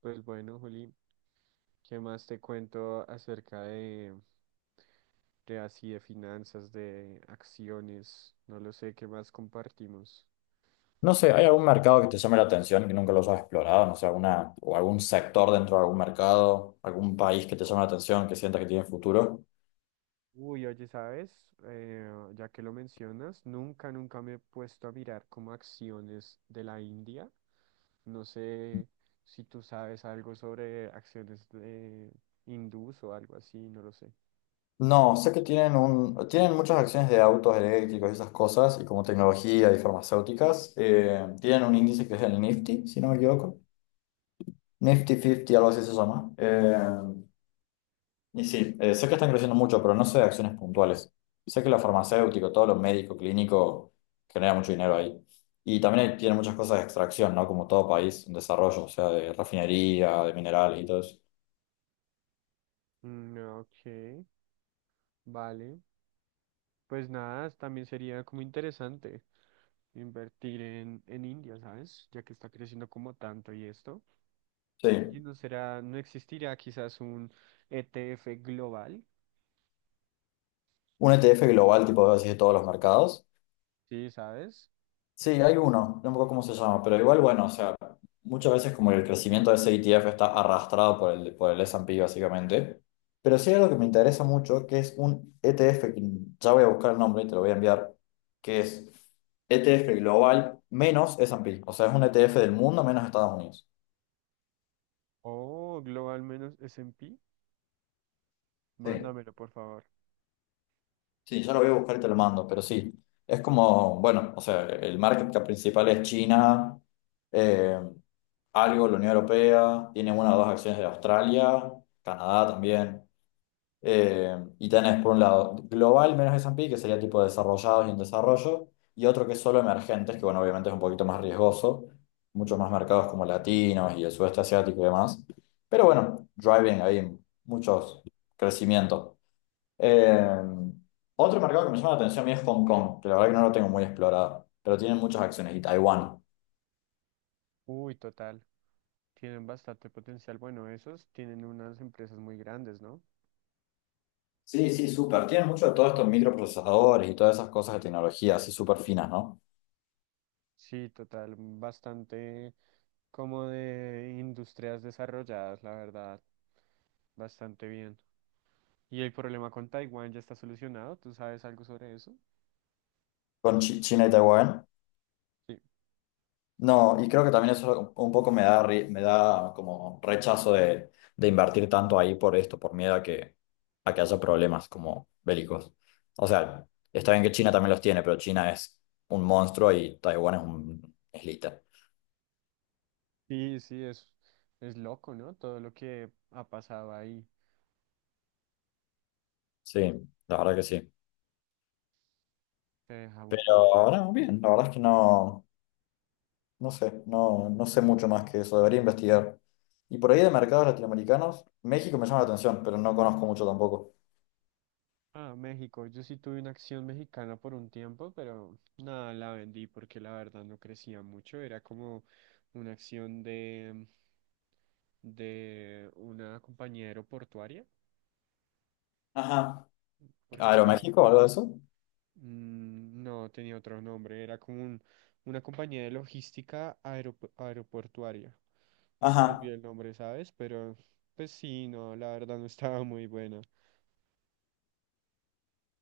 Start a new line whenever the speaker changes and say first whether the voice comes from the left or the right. right: Pues bueno, Juli, ¿qué más te cuento acerca de así de finanzas, de acciones? No lo sé, ¿qué más compartimos?
left: No sé, ¿hay
right: Ay,
left: algún
right: bueno.
left: mercado que te llame la atención que nunca los has explorado? No sé, o algún sector dentro de algún mercado, algún país que te llame la atención, que sientas que tiene futuro.
right: Uy, oye, ¿sabes? Ya que lo mencionas, nunca, nunca me he puesto a mirar como acciones de la India. No sé si tú sabes algo sobre acciones de hindús o algo así, no lo sé.
left: No, sé que tienen muchas acciones de autos eléctricos y esas cosas, y como tecnología y farmacéuticas. Tienen un índice que es el Nifty, si no me equivoco. Nifty 50, algo así se llama. Y sí, sé que están creciendo mucho, pero no sé de acciones puntuales. Sé que lo farmacéutico, todo lo médico, clínico, genera mucho dinero ahí. Y también tiene muchas cosas de extracción, ¿no? Como todo país, en desarrollo, o sea, de refinería, de minerales y todo eso.
right: Mm, ok, vale. Pues nada, también sería como interesante. Invertir en India, ¿sabes? Ya que está creciendo como tanto y esto.
left: Sí.
right: Allí no será, no existirá quizás un ETF global,
left: Un ETF global, tipo, así de todos los mercados.
right: ¿sí? ¿Sabes?
left: Sí, hay uno, no me acuerdo cómo se llama, pero igual, bueno, o sea, muchas veces como el crecimiento de ese ETF está arrastrado por el S&P básicamente, pero sí hay algo que me interesa mucho, que es un ETF, que ya voy a buscar el nombre y te lo voy a enviar, que es ETF Global menos S&P, o sea, es un ETF del mundo menos Estados Unidos.
right: O global menos S&P,
left: Sí.
right: mándamelo por favor.
left: Sí, ya lo voy a buscar y te lo mando, pero sí, es como, bueno, o sea, el market cap principal es China, eh, algo la Unión Europea, tiene una o dos acciones de Australia, Canadá también, y tenés por un lado global menos S&P, que sería tipo desarrollados y en desarrollo, y otro que es solo emergentes, que bueno, obviamente es un poquito más riesgoso, muchos más mercados como latinos y el sudeste asiático y demás, pero bueno, driving ahí muchos crecimientos. Eh, Otro mercado que me llama la atención a mí es Hong Kong, que la verdad que no lo tengo muy explorado, pero tienen muchas acciones. Y Taiwán.
right: Uy, total, tienen bastante potencial. Bueno, esos tienen unas empresas muy grandes, ¿no?
left: Sí, sí, súper. Tienen mucho de todos estos microprocesadores y todas esas cosas de tecnología, así súper finas, ¿no?
right: Sí, total, bastante como de industrias desarrolladas, la verdad, bastante bien. ¿Y el problema con Taiwán ya está solucionado? ¿Tú sabes algo sobre eso?
left: Con China y Taiwán.
right: Sí.
left: No, y creo que también eso un poco me da como rechazo de invertir tanto ahí por esto, por miedo a que haya problemas como bélicos. O sea, está bien que China también los tiene, pero China es un monstruo y Taiwán es un islita.
right: Sí, sí, es loco, ¿no? Todo lo que ha pasado ahí
left: Sí, la verdad que sí.
right: te deja un poco
left: Pero
right: pensando.
left: no, bien, la verdad es que no sé, no sé mucho más que eso, debería investigar. Y por ahí de mercados latinoamericanos, México me llama la atención, pero no conozco mucho tampoco.
right: Ah, México, yo sí tuve una acción mexicana por un tiempo, pero nada, la vendí porque la verdad no crecía mucho. Era como una acción de una compañía aeroportuaria,
left: Ajá,
right: porque está.
left: ¿Aeroméxico o algo de eso?
right: Mm, no, tenía otro nombre, era como una compañía de logística aeroportuaria. Se me
left: Ajá.
right: olvidó el nombre, ¿sabes? Pero pues sí, no, la verdad no estaba muy buena.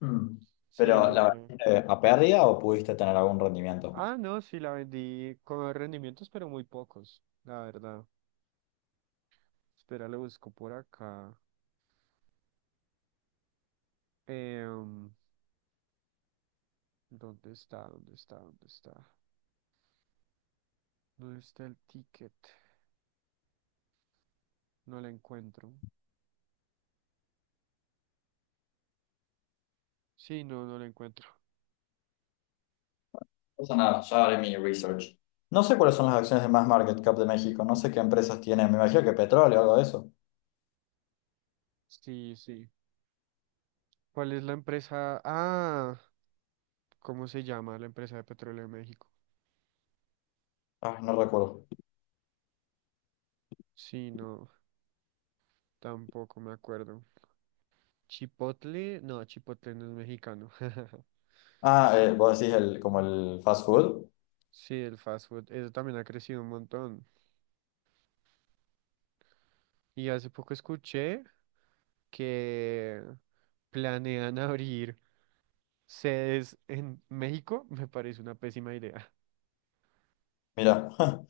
left: Mm.
right: Sí,
left: Pero
right: no
left: la
right: era.
left: verdad, ¿a pérdida o pudiste tener algún rendimiento? No
right: Ah, no, sí, la vendí con rendimientos, pero muy pocos, la verdad. Espera, lo busco por acá. Em, ¿Dónde está? ¿Dónde está? ¿Dónde está? ¿Dónde está el ticket? No la encuentro. Sí, no, no la encuentro.
left: pasa nada, ya haré mi research. No sé cuáles son las acciones de más market cap de México, no sé qué empresas tienen, me imagino que petróleo o algo de eso.
right: Sí, sí. ¿Cuál es la empresa? Ah, ¿cómo se llama la empresa de petróleo de México?
left: Ah, no recuerdo.
right: Sí, no, tampoco me acuerdo. Chipotle no es mexicano.
left: Ah, vos decís el, como el fast food.
right: Sí, el fast food, eso también ha crecido un montón. Y hace poco escuché que planean abrir sedes en México. Me parece una pésima idea.
left: Mira.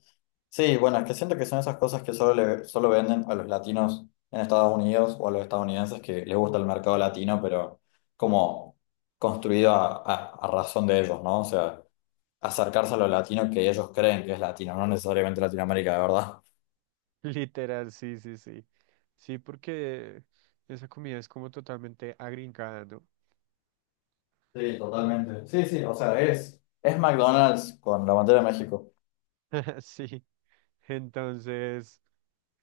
left: Sí, bueno, es que siento que son esas cosas que solo venden a los latinos en Estados Unidos o a los estadounidenses que les gusta el mercado latino, pero como construido a razón de ellos, ¿no? O sea, acercarse a lo latino que ellos creen que es latino, no necesariamente Latinoamérica, de verdad.
right: Literal, sí, sí, sí. Sí, porque esa comida es como totalmente agringada, ¿no?
left: Sí, totalmente. Sí, sí, o sea, es McDonald's con la bandera de México.
right: Sí. Entonces,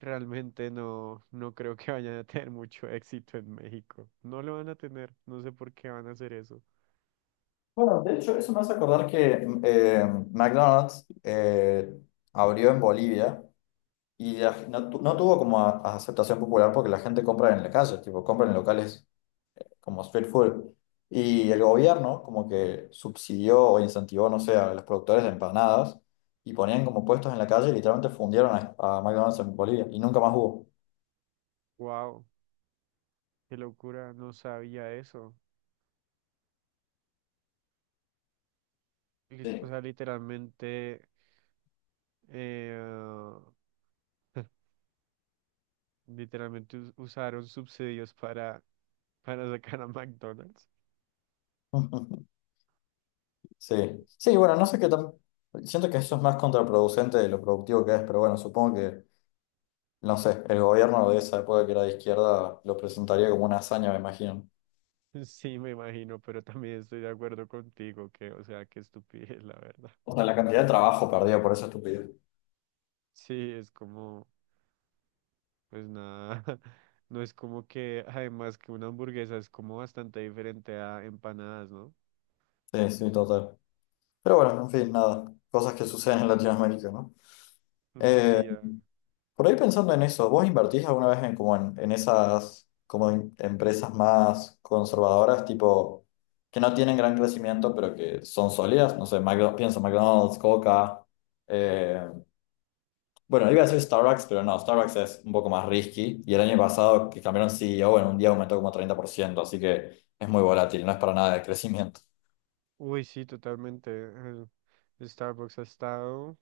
right: realmente no, no creo que vayan a tener mucho éxito en México. No lo van a tener, no sé por qué van a hacer eso.
left: Bueno, de hecho, eso me hace acordar que McDonald's abrió en Bolivia. Y no tuvo como a aceptación popular porque la gente compra en la calle, tipo, compra en locales como street food. Y el gobierno como que subsidió o incentivó, no sé, a los productores de empanadas y ponían como puestos en la calle y literalmente fundieron a McDonald's en Bolivia y nunca más hubo.
right: Wow, qué locura, no sabía eso. O
left: Sí.
right: sea, literalmente, eh, literalmente usaron subsidios para sacar a McDonald's.
left: Sí, sí, bueno, no sé qué tan... Siento que eso es más contraproducente de lo productivo que es, pero bueno, no sé, el gobierno de esa época que era de izquierda lo presentaría como una hazaña, me imagino.
right: Sí, me imagino, pero también estoy de acuerdo contigo que, o sea, qué estupidez, la verdad.
left: O sea, la cantidad de trabajo perdido por esa estupidez.
right: Sí, es como. Pues nada, no es como que, además que una hamburguesa es como bastante diferente a empanadas, ¿no?
left: Sí, sí, total. Pero bueno, en fin, nada. Cosas que suceden en Latinoamérica, ¿no? Eh,
right: Sí, ah.
left: por ahí pensando en eso, ¿vos invertís alguna vez en, en esas empresas más conservadoras, tipo, que no tienen gran crecimiento, pero que son sólidas? No sé, McDonald's, pienso McDonald's, Coca. eh, bueno, iba a decir Starbucks, pero no, Starbucks es un poco más risky. Y el año pasado que cambiaron CEO, en un día aumentó como 30%, así que es muy volátil, no es para nada de crecimiento.
right: Uy, sí, totalmente. El Starbucks ha estado,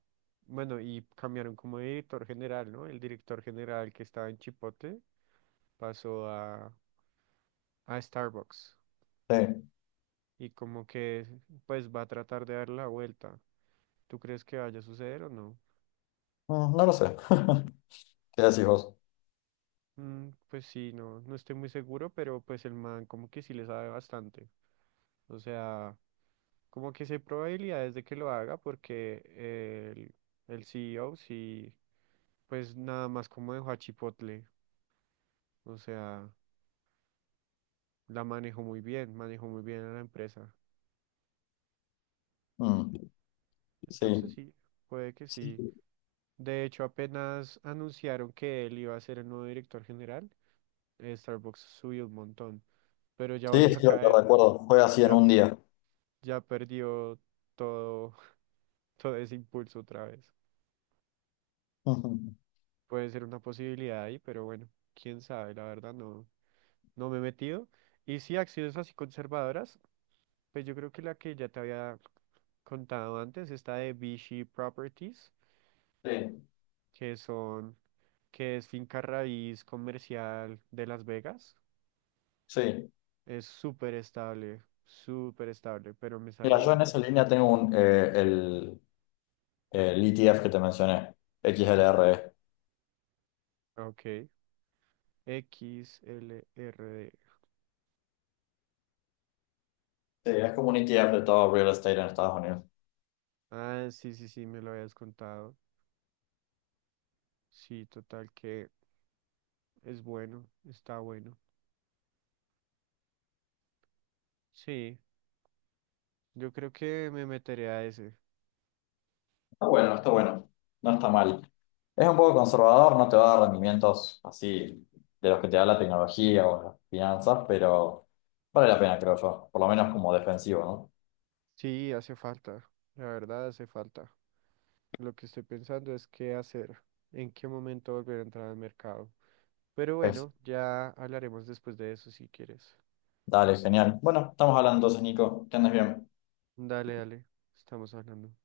right: bueno, y cambiaron como de director general, ¿no? El director general que estaba en Chipotle pasó a Starbucks
left: Sí.
right: y como que pues va a tratar de dar la vuelta. ¿Tú crees que vaya a suceder o no?
left: Mm, no lo sé. ¿Qué decís vos?
right: Mm, pues sí, no, no estoy muy seguro, pero pues el man como que sí le sabe bastante. O sea, como que sí hay probabilidades de que lo haga porque el, el CEO sí, pues nada más como dejó a Chipotle. O sea, la manejó muy bien a la empresa.
left: Mm.
right: Entonces
left: Sí.
right: sí, puede que
left: Sí.
right: sí. De hecho, apenas anunciaron que él iba a ser el nuevo director general, Starbucks subió un montón, pero ya
left: Sí,
right: volvió a
left: sí, lo
right: caer.
left: recuerdo. Fue así en
right: Ya
left: un día.
right: ya perdió todo, todo ese impulso otra vez.
left: Ujú.
right: Puede ser una posibilidad ahí, pero bueno, quién sabe, la verdad no, no me he metido. Y sí, acciones así conservadoras, pues yo creo que la que ya te había contado antes, esta de Vichy Properties,
left: Sí,
right: que son, que es finca raíz comercial de Las Vegas.
left: sí.
right: Es súper estable, pero me
left: Mira, yo en
right: salí,
left: esa línea tengo el ETF que te mencioné, XLRE.
right: ok, X L R D.
left: Sí, es como un ETF de todo real estate en Estados Unidos.
right: Ah, sí, sí, sí, me lo habías contado. Sí, total, que es bueno, está bueno. Sí, yo creo que me meteré a ese.
left: Está bueno, está bueno. No está mal. Es un poco conservador, no te va a dar rendimientos así de los que te da la tecnología o las finanzas, pero vale la pena, creo yo. Por lo menos como defensivo,
right: Sí, hace falta, la verdad hace falta. Lo que estoy pensando es qué hacer, en qué momento volver a entrar al mercado. Pero
left: ¿no?
right: bueno, ya hablaremos después de eso si quieres.
left: Dale, genial. Bueno, estamos hablando entonces, Nico. Que andes bien.
right: Dale, dale, estamos hablando.